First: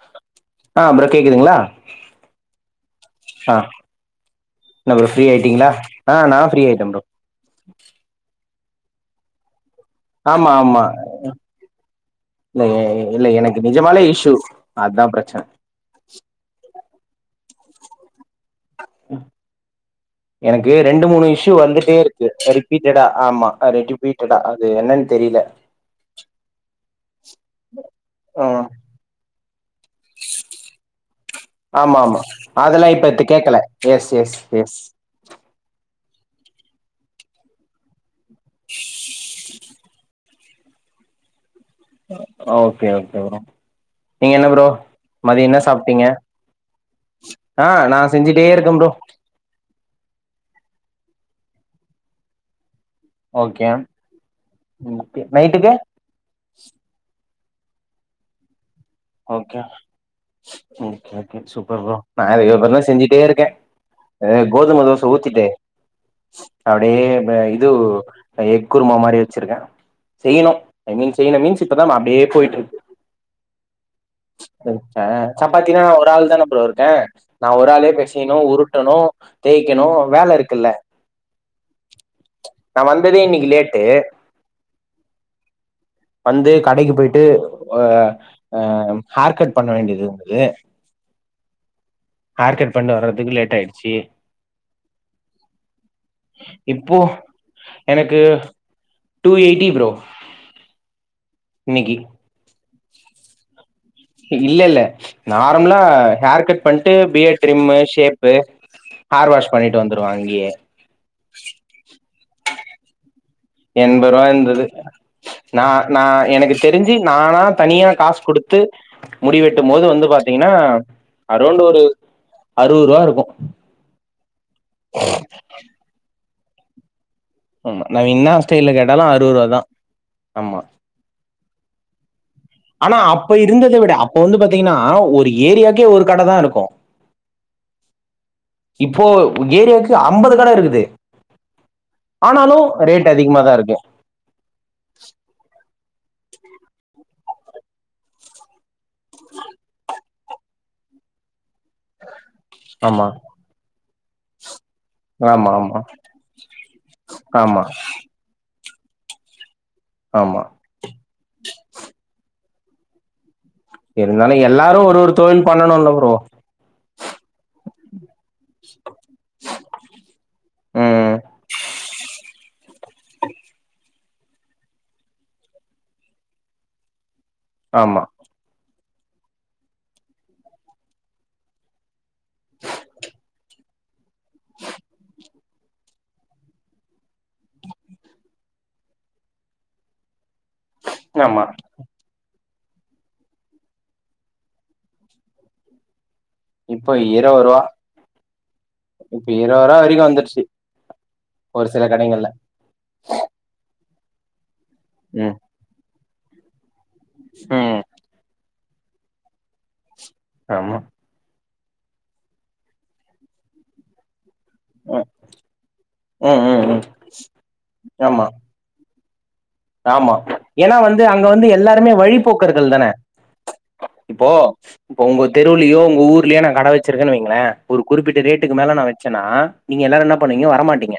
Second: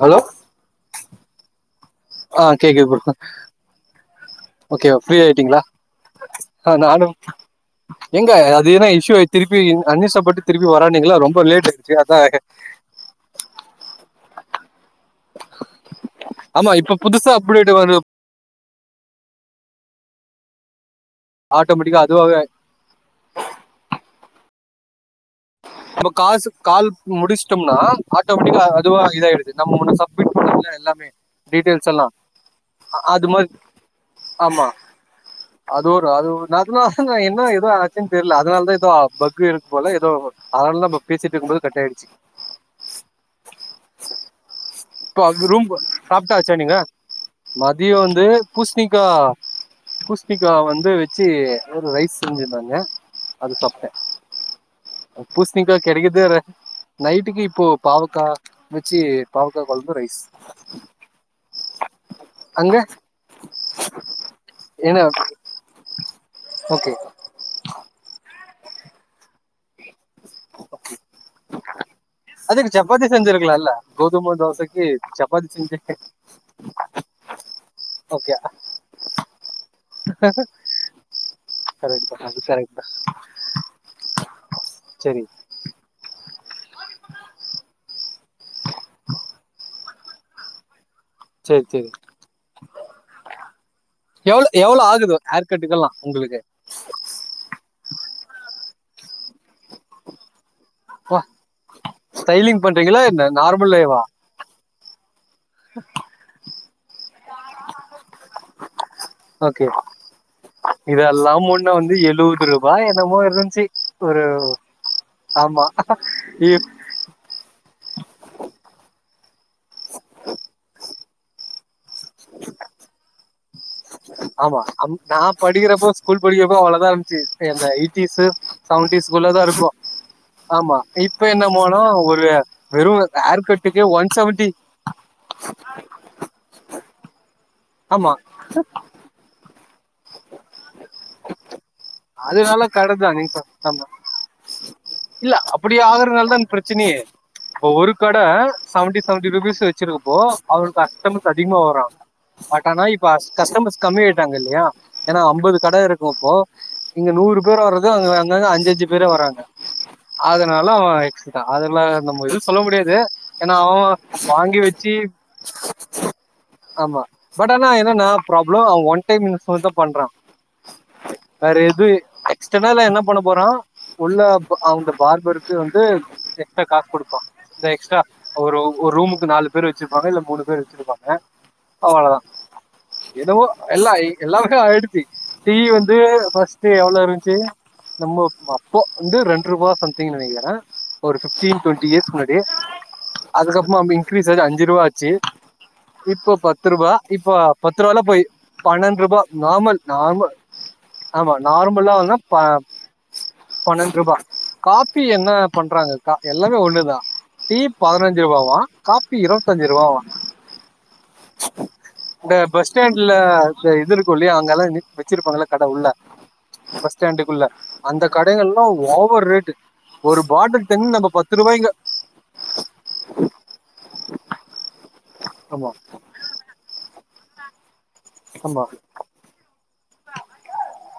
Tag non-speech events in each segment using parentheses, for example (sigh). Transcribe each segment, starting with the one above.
Hello அ bro கேக்குதுங்களா அ கேக்குது ப்ரோ ஆ என்ன ஓகேவா ப்ரோ ஃப்ரீ ஆயிட்டீங்களா ஆ நா ஃப்ரீ அ ஆயிட்டே ப்ரோ நானோ எங்க எதுனா இஷ்யூயாய் திருப்பி அன்இன்ஸ்டால் ஆமா திருப்பி ஆமா வரானீங்களா ரொம்ப லேட் ஆயிடுச்சு அதான் இல்ல எனக்கு நிஜமாலே இஷ்யு அதான் ப்ரச்சன அ இப்ப புதுசா அப்புடேட் வர எனக்கு ரெண்டு மூணு இஷ்யூ வந்துட்டே ஆட்டோமேட்டிக்கா இருக்கு அதுவாவே ரிபீட்டடா ஆமா ரிபீட்டடா அது என்னனு தெரியல ஒரு காசுக் கால் முடிஸ்டோம்னா ஆட்டோமெட்டிக்கா ம் அதுவா இதாய்டுது நம்ம முன்ன சம்மிட் பண்னோம்ல எல்லாமே டீடெயில்ஸ் ஆமா எல்லா ஆமா அதெல்லா இப்ப அது தி- மாரி கேக்கல எஸ் எஸ் ஆமா எஸ் அது ஒரு அது நா அதுதாங்க என்ன எதோ ஆ தெர்ல அதனாலதா எதோ பக் இருக்கு போல எதோ அதனாலதா இப்ப பேசிட்டு இருக்கும் போது ஓகே ஓகே ப்ரோ நீங்க என்ன ப்ரோ இப்ப அது மதிய என்ன ரூம் சாப்ட்டீங்க சாப்டாச்சா நீங்க ஆ மதிய நா வந்து செஞ்சுட்டே இருக்கே ப்ரோ பூஸ்ணிக்கா பூஸ்ணிக்கா வந்து வச்சு ஒரு ரைஸ் செஞ்சிருந்தாங்க அது ஓகே சாப்ட்டே நைட்டுக்கு பூஸ்ணிக்கா கிடைக்குறதே ரேர் நைட்டுக்கு இப் போ பாவக்கா வச்சி பாவ ம் சூப்பர் ப்ரோ நா அதே அங்க மாரிதா செஞ்சிட்டே இருக்கேன் கோதுமை என்ன தோச ஊத்திட்டே ஓகே அப்டியே இது நா எக் குருமா மாரி வச்சிருக்கே செய்யணு ஐ மீன் செய்யனு மீன்ஸ் இப்பதா அப்டியே போயிட்டு அதுக்கு இருக்கு சப்பாத்தி செஞ்சு இருக்கலால்ல கோதும தோசைக்கு சப்பாத்தி சப்பாத்தினா நா ஒரு ஆள் தான ப்ரோ இருக்கேன் நா ஒரு ஆளே ஓகே பெசயணு உருட்டணு தேய்க்கணு வேல இருக்குல்ல கரெக்ட் தா அது கரெக்ட் நா தா வந்ததே இன்னைக்கு லேட்டு செரி வந்து கடைக்கு போய்ட்டு அ அ ஹேர்க்கட் பண்ண வேண்டியது இருந்தது சேரி சேரி ஹார்கட் பண்டு வர்றதுக்கு லேட் ஆயிடுச்சு எவ்ளோ எவ்ளோ ஆகுது ஹேர் கட்டுக்கெல்லா உங்களுக்கு இப்போ எனக்கு டூ எயிட்டி பிரோ ஸ்டைலிங் பண்றீங்களா என்ன நாரு மலேவா இல்லெல்ல நார்மலா ஹேர் கட் பண்ட்டு அப்டே trim shape hair wash okay பண்ணிட்டு வந்துருவ அங்கயே இதெல்லா முன்ன வந்து எழு ரூபா என்னமோ இருந்துச்சு ஒரு எண்பருவாயிருந்துது ஆமா நா நா எனக்கு இ- தெருஞ்சு நானா தனியா காஸ் குடுத்து முடிவெட்டும்மோது வந்து பாத்தீங்கனா அரௌண்ட் ஒரு அறுவருவா இருக்கு ஆமா அம் நா படிகிறப்போ ஸ்கூல் படிகிறப்போ அவ்ளதா இ ச்சு எந்த ஆமா நம்ம எய்ட்டீஸு என்னா ஸ்டைல்ல கேட்டாலு அறுபது ஸெவன்டீஸ்குள்ளதா ரூபா தா இருக்கு ஆமா இப்ப என்ன போனோ ஒரு ஆனா வெறும் அப்ப ஹேர் இருந்தத கட்டுக்கு விட ஒன் அப்போ வந்து செவன்ட்டி பாத்தீங்கனா ஒரு ஏரியாக்கே ஒரு கடதா இருக்கு ஆமா ஏரியாக் கு அம்பது கட இருக்குது ஆனாலு அதனால கடை ரேட் தான் நீங்க சொ- அதிகமாதாருக்கு ஆமா ற்னால்தா ப்ரச்சனயே இப்போ ஒரு கட செவன்ட்டி செவன்ட்டி ருபீஸ் வச்சுரு போ அவருக் கஸ்டமர்ஸ் அதிகமா வறா பட் ஆனா இப்ப ஆமா அஸ் கஸ்டமர்ஸ் கம்மி ஆயிட்டாங்க இல்லயா ஏனா ஆமா அம்பது கட ஆமா இருக்கு அப்போ இங்க நூறு ஆமா பேர் வர்றது அங்க அங்க அஞ்சஞ்சு பேரா வராங்க ஆமா அதனாலா அவ (unintelligible) அதுல நம்ம சொல்ல முடியாது எனா அவுங்க இருந்தாலு வாங்கி எல்லாரு வெச்சி ஒரு ஒரு தொழில் பண்ணணுல்ல ப்ரோ ஆமா பட் ஆனா என்னனா ப்ரா ப்ரோ அவ்ங்க ஒன் டைம் இன்வெஸ்மென்தா பண்றா ம் வேற எது எக்ஸ்டடா அல என்ன பண்ண போறா உள்ள ப அந்த பார்பருக்கு வந்து எக்ஸ்ட்ரா காஸ் குடுப்பா இந்த எக்ஸ்ட்ரா ஆமா ஒரு ஒர் ரூமுக்கு நாலு பேர் வச்சிப்பாங்க இல்ல மூணு பேர் வச்சிருப்பாங்க அவ்வளதா எதோ எல்லா எல்லா க ஆயிடுதி டீ வந்து ஃபஸ்ட்டு எவ்ளோ இருன்ச்சு நம்ம அப்போ வந்து ரெண்ருபா சம்திங் நெனக்கிற அ ஒரு ஆமா ஃபிஃப்டீன் ட்வென்டி இயர்ஸ் முன்னா டி அதுக்கப்றமா ம இன்க்ரீஸ் ஆயி அஞ்சிருவா ஆச்சு இப்போ இப்போ பத்ருவா இப்ப இருவது ரூபா பத்ருவாலா போய் பன்னெண்ருபா இப்ப இருவது ரூபா நார்மல் வரைக்கு நார்மல் வந்துருச்சு ஆமா ஒரு சில நார்மல்லா வந்தா கடைங்கள்ல ப பன்னெண்டு ரூபா காபி என்ன ம் பண்றாங்க கா எல்லாமே ஒண்ணுதா டீ ம் பதினஞ்சு ரூபாவா காஃபி இருபத்தஞ்சு ரூபாவா ஆமா இந்த பஸ் ஸ்டாண்ட்ல்ல இது இருக் சொல்லியே அங்கலா ம் வச்சிருப்பாங்கல கடை உள்ள ம் ம் ம் ம்ச் பஸ் ஸ்டாண்டுக்குள்ள அந்த ஆமா கடைகள் எல்லாம் ஓவர் ஓவர் ரேட்டு ஆமா ஒரு பாட்டில் ஏன்னா தண்ணி வந்து நம்ம அங்க பத்து வந்து ரூபாய்ங்க எல்லாருமே வழிபோக்கர்கள் தானே ம்ச் இப்போ இப்ப உங்க ஆமா தெருலயோ உங்க ஊர்லயோ நான் கடை வச்சிருக்கேன்னு வைங் ங்களா ஒரு குறிப்பிட்ட ரேட்டுக்கு ஆமா மேலே நா வச்சேன்னா நீங்க எல்லாரும் என்ன பண்ணீங்க வரமாட்டீங்க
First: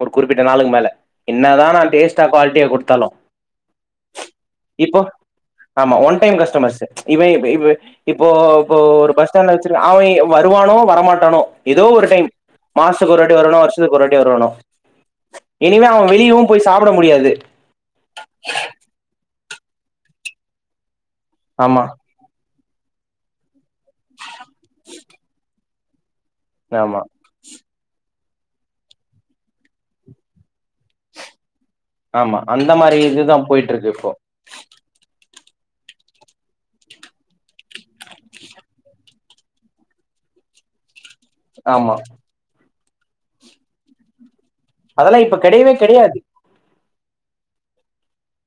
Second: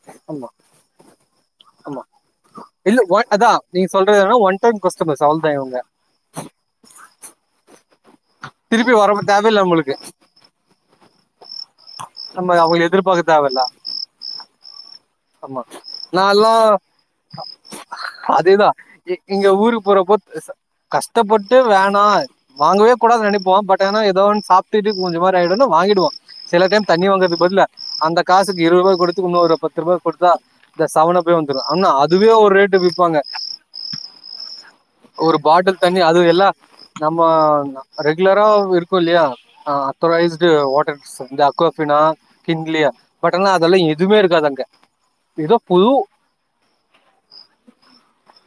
ஒரு குறிப்பிட்ட ஆமா நாளுக்கு மேல என்னதான் நா ஆமா டேஸ்ட்டா குவாலிட்டியா கொடுத்தா இல்ல தாலு அதான் நீங்க சொல்றது என்னன்னா ஒன் டைம் இப்போ கஸ்டமர்ஸ் அவ்வளவுதான் இவங்க ஆமா ஒன் டைம் கஸ்டமர் ம்ச் இவ இவன் இவ இப்போ இப்போ திருப்பி ஒரு வர பஸ் ஸ்டாண்ட்ல்ல தேவையில்லை வச்சு நம்மளுக்கு அவ வருவனோ வரமாட்டானோ ஏதோ ஒரு டைம் நம்ம அவங்க மாசத்துக்கு ஒரு எதிர்பார்க்க வாட்டி வருவானோ தேவையில்ல இல்ல வருசத்துக்கு ஒரு வாட்டி வருவானோ ஆமா இனிவே அவன் வெளியவும் போய் சாப்பிட முடியாது அதே தா இங்க ஊருக்கு போற அப்போ கஷ் ஸ்ட்ப்பட்டு ஆமா வேணா வாங்கவே கூடாதுனு நினைப்போம் பட் ஆனா ஏதோ ஒன்னு சாப்பிட்டு கொஞ்ச மாதிரி ஆயிடனும்னு வாங்கி துவா சில டைம் ஆமா தண்ணி வாங்கறதுக்கு பதில அந்த காசுக்கு இருபது ரூபா கொடுத்து இன்னோறு று பத்து ரூபா கொடுத்த இந்த சாவனப்பே வந்து ஆமா அந்த மாதிரி இதுதான் போயிட்டு இருக்கு இப்போ பாட்டல் தண்ணி அது எல்ல நம்ம ரெகுலரா இருக்கும் இல்லையா ஆஹ் அத்தோரைஸ்டு வாட்டர் ஆமா ந்தக்குபனா கிண்ட்லியா பட் ஆனா அதெல்லாம் எதுவுே இருக்காங்க அதெல்லாம் இப்ப கிடையவே கிடையாது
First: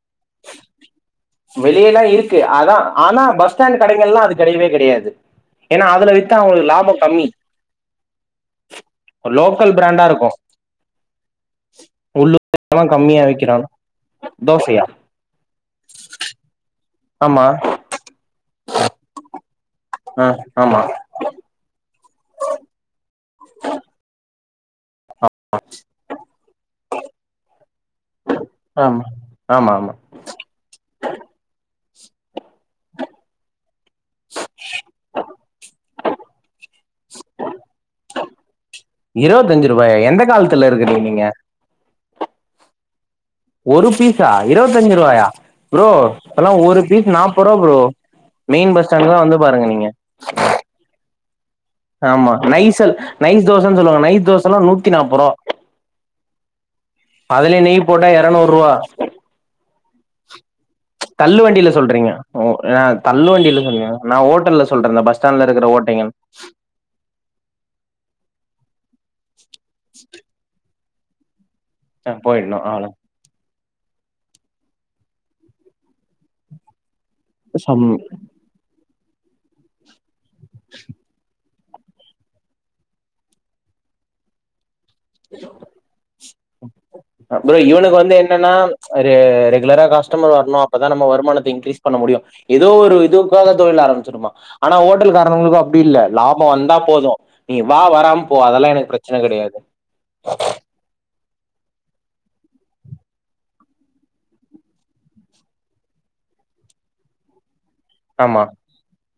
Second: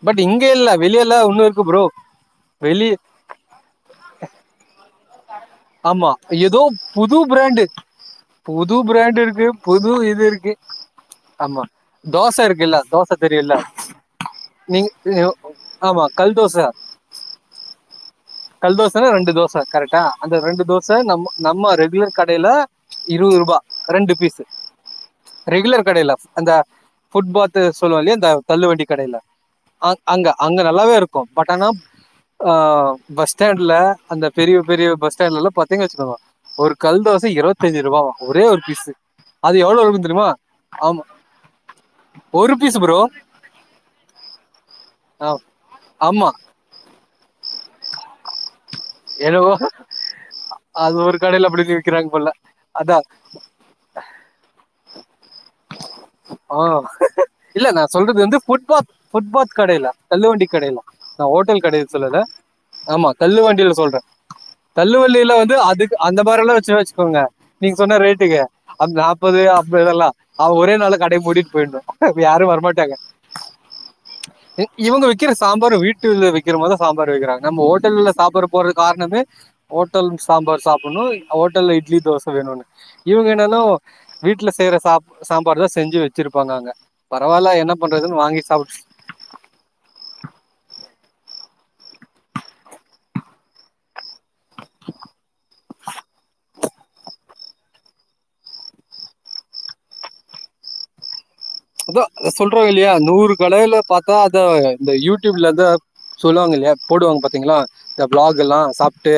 பட் இங்கே இல்ல வெளில வெளியல்லாம் இருக்கு அதான் ஆனா பஸ் ஸ்டாண்ட் கடைகள் எல்லாம் அது கிடையவே கிடையாது ஏன்னா ஆமா அதுல வி்த்தா ஏதோ அவங்களுக்கு லாபம் புது கம்மி பிராண்டு புது பிராண்ட் இருக்கு லோக்கல் புது பிராண்டா இது இருக்கும் இருக்கு ஆமா தோசை இருக்குல்ல தோசை கம்மியா தெரியல விக்கிறா நீ தோசையா ஆமா கல் தோசை ஆமா கல தோச ரெண்டு தோச கரெக்டா ஆ அந்த ரெண்டு ஆமா தோசை நம் நம்ம ரெகுலர் கடையில இருபது ரூபா ரெண்டு பீஸ் ரெகுலர் அந்த புட்பால் சொல்லுவல்லைய இந்த தள்ளூ வண்டி ஆமா கடையில ஆமா ஆமா அங்க அங்க நல்லாவே இருக்கும் பட் ஆனா ஆஹ் பஸ் ஸ்டாண்ட்ல அந்த பெரிய பெரிய பஸ் ஸ்டாண்ட்லல்லாம் பாத்தீங்கச்சு ஒரு கல் தோசை இருபத்தச்சு ரூபா ஒரே ஒரு பீஸு. அது இருபத்தஞ்சு எவ்ளோ ரூபாய் இருக்கும் எந்த தெரியுமா? காலத்துல ஆமா இருக்குறீங்க நீங்க ஒரு பீஸ் பரோ ஒரு பீஸா இருபத்தஞ்சு ரூபாயா ஆ ப்ரோ ஆமா. அதல்லாம் ஒரு பீஸ் நாற்பது ரூபா ப்ரோ மெயின் பஸ் ஸ்டாண்ட்லாம் வந்து பாருங்க நீங்க க (unintelligible) அடி ஆமா நைசல் நைஸ் தோசைன்னு சொல்லுவாங்க நைஸ் தோசை எல்லாம் நூத்தி நாற்பது ரூபா ஆஹ இல்ல நான் சொல்றது வந்து எரநூறு ரூவா புட்பா தல்லுவண்டி கடையில நான் தள்ளு ஹோட்டல் வண்டில கடைய்ல சொல்றீங்க சொல்லல ஓ நா ஆமா தள்ளு வண்டில வண்டியில சொல்லுங்க சொல்றேன் நா ஓட்டல்ல சொல்றே தள்ளு இந்த பஸ் வண்டியில ஸ்டாண்ட்ல வந்து இருக்கிற அதுக்கு ஓட்டைகள் அந்த மாதிரி எல்லாம் வச்சு வச்சுக்கோங்க நீங்க சொன்ன ரேட்டுக்கு அது நாற்பது அம்பெல்லாம் அவ ஒரே நாளைக்கு கடை மூ போயி ஆ யாரும் போயிட்ணு அவ்ளோ வரமாட்டாங்க இவங்க வைக்கிற சாம்பாரும் வீட்டு வைக்கிறமாதிரிதான் சாம்பார் வைக்கிறங்க நம்ம சம் ஹோட்டல சாப்படு போறது காரம் ந ஓட்டல் சாம்பார் சாப்னுனோய் அயோட் ஹோட்டல்ல இட்லித் தோச வேனுவாக இவங்க என்னனா ஒ வீட்ல செய்ற சாப் சாம்பாடுதஸ் ப்ரோ இவனுக்கு வந்து பண்றதுன்னு வாங்கி என்னன்னா சாப்பிட்டு ரெ ரெகுலரா கஸ்டமர் வரணு அப்பதா நம்ம வருமானத்த இங் கிரீஸ் ஸ் பண்ண முடியு எதோ ஒரு இதுவுக்கோ அந்த தொழில் ஆரம் (unintelligible) ஆனா ஓட்டல் காரனுங்களுக்கோ அப்டி இல்ல லாப வந்தா போது நீ வா வராம போ அதெல்லா எனக்கு பெரச்சன கெடையாது அதா இத சொல்றோயில்லையா நூறு (unintelligible) பாத்தா அத இந்த யூடிப்ல எதோ சொல்லுவாங்கயில்லயா போடுவாங்க பாத்தீங்களா இந்த ஆமா பிளாக்கெல்லா சாப்ட்டு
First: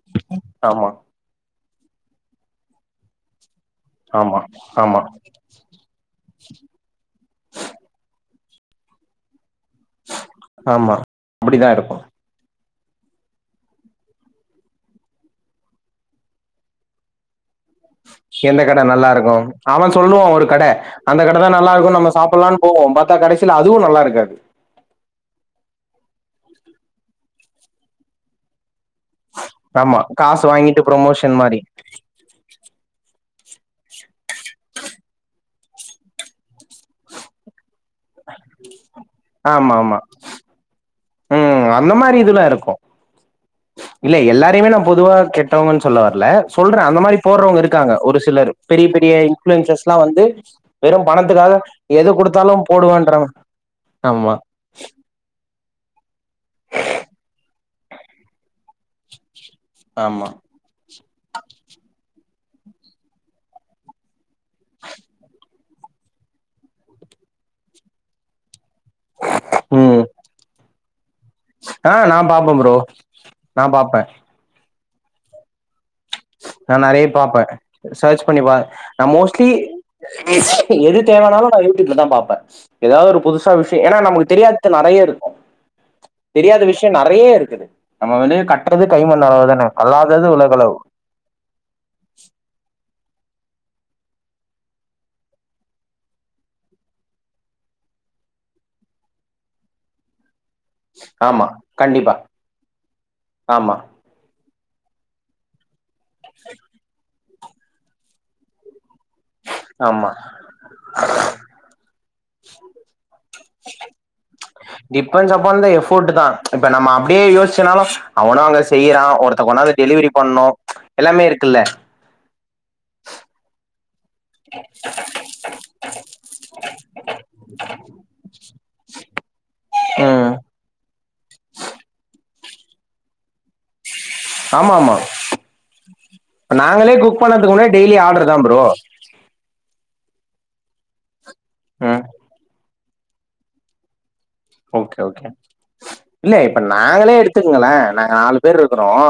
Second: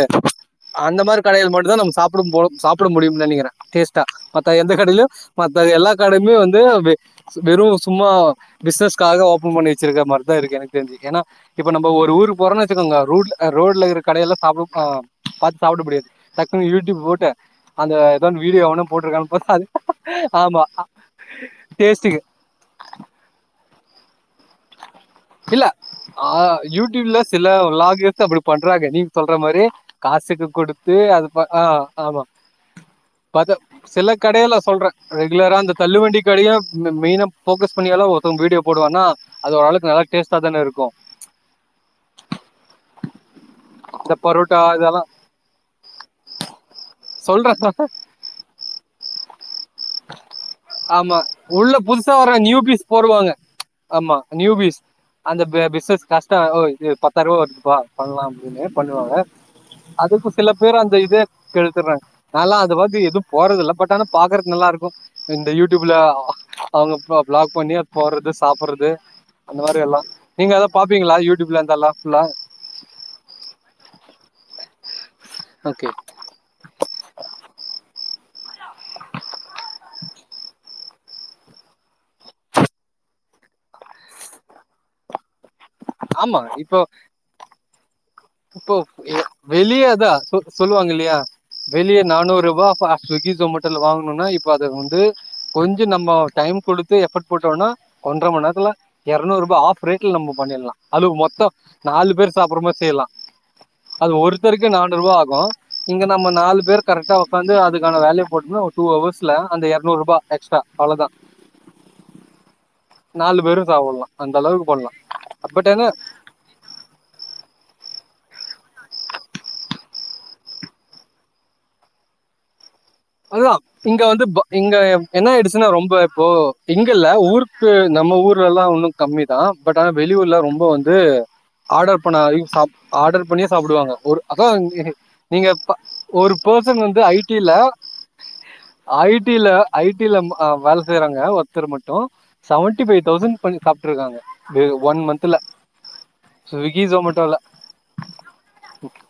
ஆமா அந்த மாரி கடைகள் மட் இதா நம் சாப்படு போலு சாப்ட முடியும்னு நெனைகிறே டேஸ்த்தா ஆமா மத்த எந்த ஆமா கடையிலுயு மத்த எல்லா கடையுமே வந்து வே வெறு சும்மா பிஸ்னஸ்க்காக ஓபன் பண்ணி ருக்க மாரிதா இருக்கு எனக்கு ஆமா தெரிஞ்சு ஏனா அப்டிதா இப்ப நம்போ இருக்கு ஒரு ஊக் போறோன்னு வச்சிகோங்க ரூட் ரோட்ல இருக்க கடையெல்லா சாப்பு பாத் சாப்புடுட முடியாது டக்குன்னு யூடியூப் போட்டு அந்த ஏதோ எந்த வீடியோ கட எவனும் போட்டிருக்கான்னு நல்லாருக்கு பார்த்தா அது அவன் சொல்லுவா ஒரு கட ஆமா அந்த கடதா நல்லாருக்குன்னு நம்ம டேஸ்ட்டுக்கு சாப்புட்லான் போவோ பாத்தா கடைசில அதுவு நல்லா இருக்காது இல்ல ஆ யூடியூப்ல சில லாக்கேர்ஸ் தா அப்டி பண் றாங்க நீங்க சொல்ற மாரி ஆமா காசு காசுக்கு வாங்கிட்டு குடுத்து ப்ரொமோஷன் அதுப்பா மாரி ஆ ஆமா பாத்தா சிலக் கடையல சொல்ற ரெகுலரா அந்த தள்ளு வண்டி கடைய மெ மெய்னா போகஸ் (unintelligible) ஒருத்தங் வீடியோ போடுவான்னா அது ஒரு ஆமா ஆளுக்கு ஆமா நல்லா எத்தன இருக்கோ ம் அந்த மாரி இதெல்லா இருக்கு இந்த இல்ல பரோட்டா எல்லாரையுமே நா இதெல்லா பொதுவா கெட்டவங்கன்னு சொல்ல வரல சொல்ற அந்த மாரி போட்றவங்க சொல்றே இருக்காங்க ஒரு சிலர் பெரிய பெரி (unintelligible) இன்ஃப்ளுவன்சர்லா வந்து வெறு ஆமா பணத்துக்காக உள்ள எது புதுசா வர குடுத்தாலு நியூபீஸ் போடுவன்றவங் போடுவாங்க ஆமா சஸ் ஃபாஸ்ட்டா ஒ இது பத்தாயிரருவா வருதுப்பா பண்ணலா அப்டின்னு பண்ணுவாங்க ஆமா அதுக்கு சில பேர் அந்த இத கெடுத்துறாங்க நாலா அது பத்தி எதும் போட்றதில்ல பட் ஆனா பாக்குறத்க்கு நல்லா இருக் கு இந்த யூடியூப்ல அவங்க பா விளாக் பண்ணி போட்றது சாப்புட்றது து அந்த மாரி எல்லா ம் நீங்க எதா பாப்பீங்களா ஆ நா பாப்பே ப்ரோ நா பாப்பே ஓகே நா நெறைய பாப்பே சர்ச் பண்ணி ப நா மோஸ்ட் (inaudible) எது தேவனாலு நா யூடியூப்ல தா பாப்பே எதாவது ஒரு புதுசா விஷ்ய ஏன்னா நமக்கு தெரியாதது நெறையருக்கு ஆமா தெரியாத இப்போ விஷயம் நெறைய இருக்குது நம்ம வெளிய இப்போ கட்றது கைமண்ண எ- ளவு தான வெளியே அதான் கல்லாதது சொ- உலகளவு சொல்லுவாங்க இல்லையா வெளியே நானூ ரூபா ஸ்விகி ஜொமோட்டல வாங்கணும்னா இப்போ அதது வந்து கொஞ்ச நம்ம டைம் கொடுத்து எஃபர்ட் போட்டோனா ஒன்ற மண் நேரத்துல எரனூற்ரூபா ஆஃப் ரேட்ல நம்ம பண்ணிட்லா அதுவு ஆமா மொத்த நாலு கண்டிப்பா பேர் சாப்பிட்றமாறி செய்லா ஆமா கொடுத்தரைக்கு நானு ரூவா ஆகு இங்க நம்ம நாலு பேர் கரக்டா வந்து அதுக்கான வேல்யூ போட்டன டூ ஹவர்ஸ்ல அந்த எரநூற் ஆமா ரூபா எக்ஸ்ட்ரா அவ்ளோதா நாலு பேரும் சாப்புட்லா அந்த அளவுக்கு பண்லா டிபெண்ட்ஸ் அப்பான் பட் த ஆனா எஃபோர்ட் தா இப்ப நம்ம அப்டியே யோசிச்சனாலு அவனு அங்க செய்யறா ஒருத்தக் கொன்னாந்து டெலிவரி பண்னு எல்லாமே இருக்குல்ல அதுதா இங்க வந்து இங்க என்ன ஆயிடுச்சுன்னா ரொம்ப இப்போ இங்கல்ல ஊருக்கு நம்ம ஊர்லல்லா இன்னும் கம்மி தா பட் ஆனா ம் வெளியூர்ல ரொம்ப வந்து ஆடர் பண்ண சா ஆடர் பண்ணியே சாப்பிடுவாங்க ஒரு அத ஆமா ஆமா நீங்க ஒரு பெர்சன் நாங்களே வந்து குக் ஐடில பண்ணதுக்கு முன்னாடி டெய்லி ஆர்டர் தா பரோ ஐடில ஐடில அ வேல செய்றாங்க இங்கரமட்டு செவன் ஃபப்டி பை தௌசண்ட் பண் சாப்ட் ருக்காங்க ஓகே ஓகே இல்ல இப்ப ஸ்விக்கி நாங்களே ஜொமேட்டோல எடுத்துக்கங்கள நாங்க நாலு பேர் ருக்கிறோம்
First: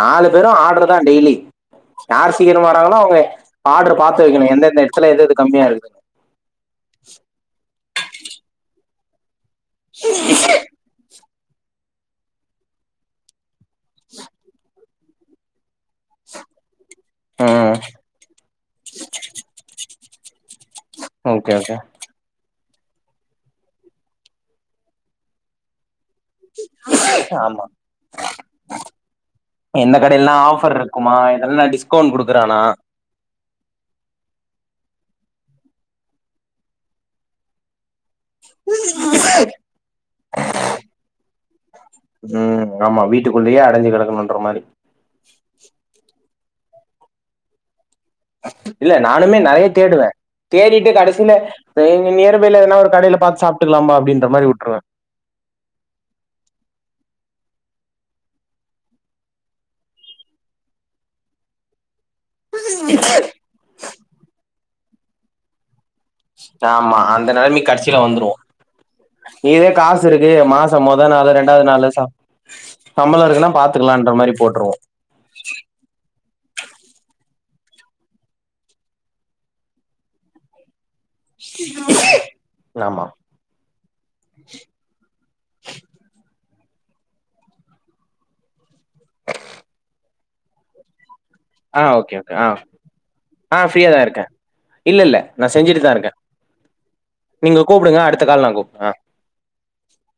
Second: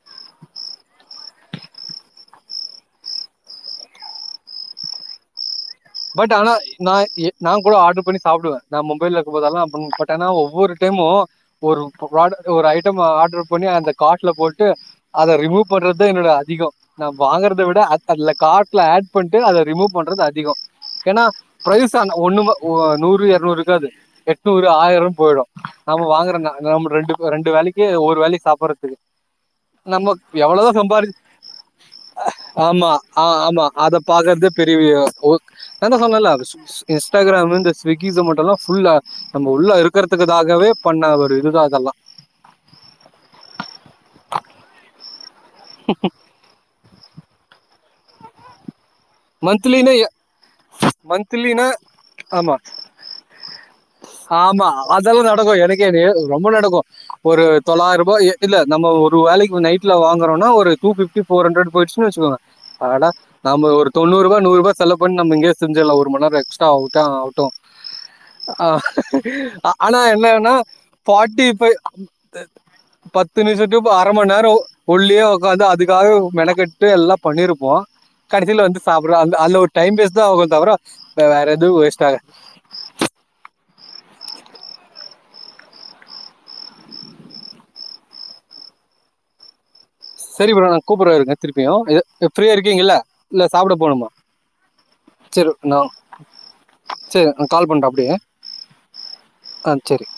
நாலு வெரு ஆட்ரு தா டெய்லி யார் சீக்கிர வராங்களோ அவங்க ஆட்ர பாத்து வைக்கணு எந்தெந்த எடத்துல எதெது கம்மியா ருக்கு பட் ஆனா நா நா கூட ஆட்ரு பண்ணி சாப்பிடுவே நா மொபைல போதெல்லாம் அப்படி போட்டேன்னா ஒவ்வொரு டைமு ஒரு ஒரு ஐட்டம் ஆட்ரு பண்ணி அந்த காட்டுல போட்டு அத ரிமூவ் பண்றது என்னோட அதிகொ நா வாங்குறத ம். விட அ காட்ல ஆட் பண்ணிட்டு அத ரிமூவ் பண்றத திக ஏன்னா ஓகே, ஓகே. பிரைஸ்தான ஒன்னு நூறு இருநூறு இருக்காது எட்நூறு ஆயிரம் போயிடும். நம் வாங்குறோங்க நம்ம ரெண்டு ரெண்டு ஆமா. வேலைக்கு ஒரு வேலைக்கு சாப்படுறதுக்கு. எந்த நம்ம கடையெல்லாம் எவ்வளவோ ஆஃபர் சம்பாரி இருக்குமா? இதெல்லாம் டிஸ்கவுண்ட் ஆஹ குடுக்குறானா? ஆமா ஆ ஆமா அத பார்க்குறது. பெரிய ஒக். நாதா சொன்னல்ல இன்ஸ்டாகிராமு இந்த ஸ்சுகி. கீத மட்டும்ல்லாம் ஃபுல்லா நம்ம உள்ள இருக்கறதுக்காகவே பண்ண ஒரு இதுதான் அதெல்லாம். ம். ஆமா வீட்டுக்குள்ளேயே அடைஞ்சு கிடக்கணுன்ற மாரி. ஆத்து. இல்ல நானுமே நிறைய மந்த்லினா தேடுவேன் தேடிட்டு கடைசியில மந்த்லினா ஆமா நியர்பைல எதனா ஒரு கடையில பார்த்து சாப்பிட்டுக்கலாம்பா அப்படின்ற மாதிரி ஆமா வுட்டுருவேன். அதெல்லாம் நடக்கும் எனக்கே நே- ரொம்ப நடக்கும் ஒரு தொள்ளாயிரம் ரூபாய இல்ல நம்ம ஒரு வேலைக்கு நைட்ல வாங்கறோம்னா ஒரு டூஃபிப்டி ஃபோர் அண்ரெடு போயிடுச்சு. வச்சுக்கோங்க ஆட நாம ஒரு நூறுபா செலவு பண்ணி நம்ம இங்கயே செஞ்சடலாம் ஒரு மணிநேரத். எக்ஸ்டா ஆமா ஆகட்டும் அந்த ஆகட்டும் நெலைமைக்கு கடைசியில வந்துருவோம். இதே ஹஹேஹ ஆனா காசு இருக்கு என்னன்ன மாசம் மொத நாளு, ஃபார்ட்டி ஃபைவ் நாளு சா சம்பளோ பத்து இருக்குன்னா நிமிஷத்து பாத்துக்கலான்ற அரைமணி மாரி நேர போட்ருவோ உள்ளியே உக்காந்து அதுக்காக மெனக்கெட்டு எல்லாம் பண்ணிருப்போம் கடைச்சில வந்து சாப்புடுலா அந் அதுல ஒரு டைம் வேஸ்ட்தான் ஆகுதோ தவர. வேற எதுவு வேஸ்ட் ஆகாது. ட்ஷ். உ உ. சரி ப்ரோ நான் கூப்புடுற இருங்க. ஆ திருப்பியும் ஓகே இ ஓகே ஆ ஃப்ரீயா இருக்கீங்கள இல்ல ஆ சாப்பிட ஃப்ரீயா தா போகணுமா. இருக்கே இல்ல இல்ல நா சேரி செஞ்சுட்டு நான் தா இருக்கே சேரி நான் நீங்க கால் பண்ணுறேன் கூப்டுங்க அப்படியே அடுத்த கால் நா கூப் ஆ ஆ சேரி.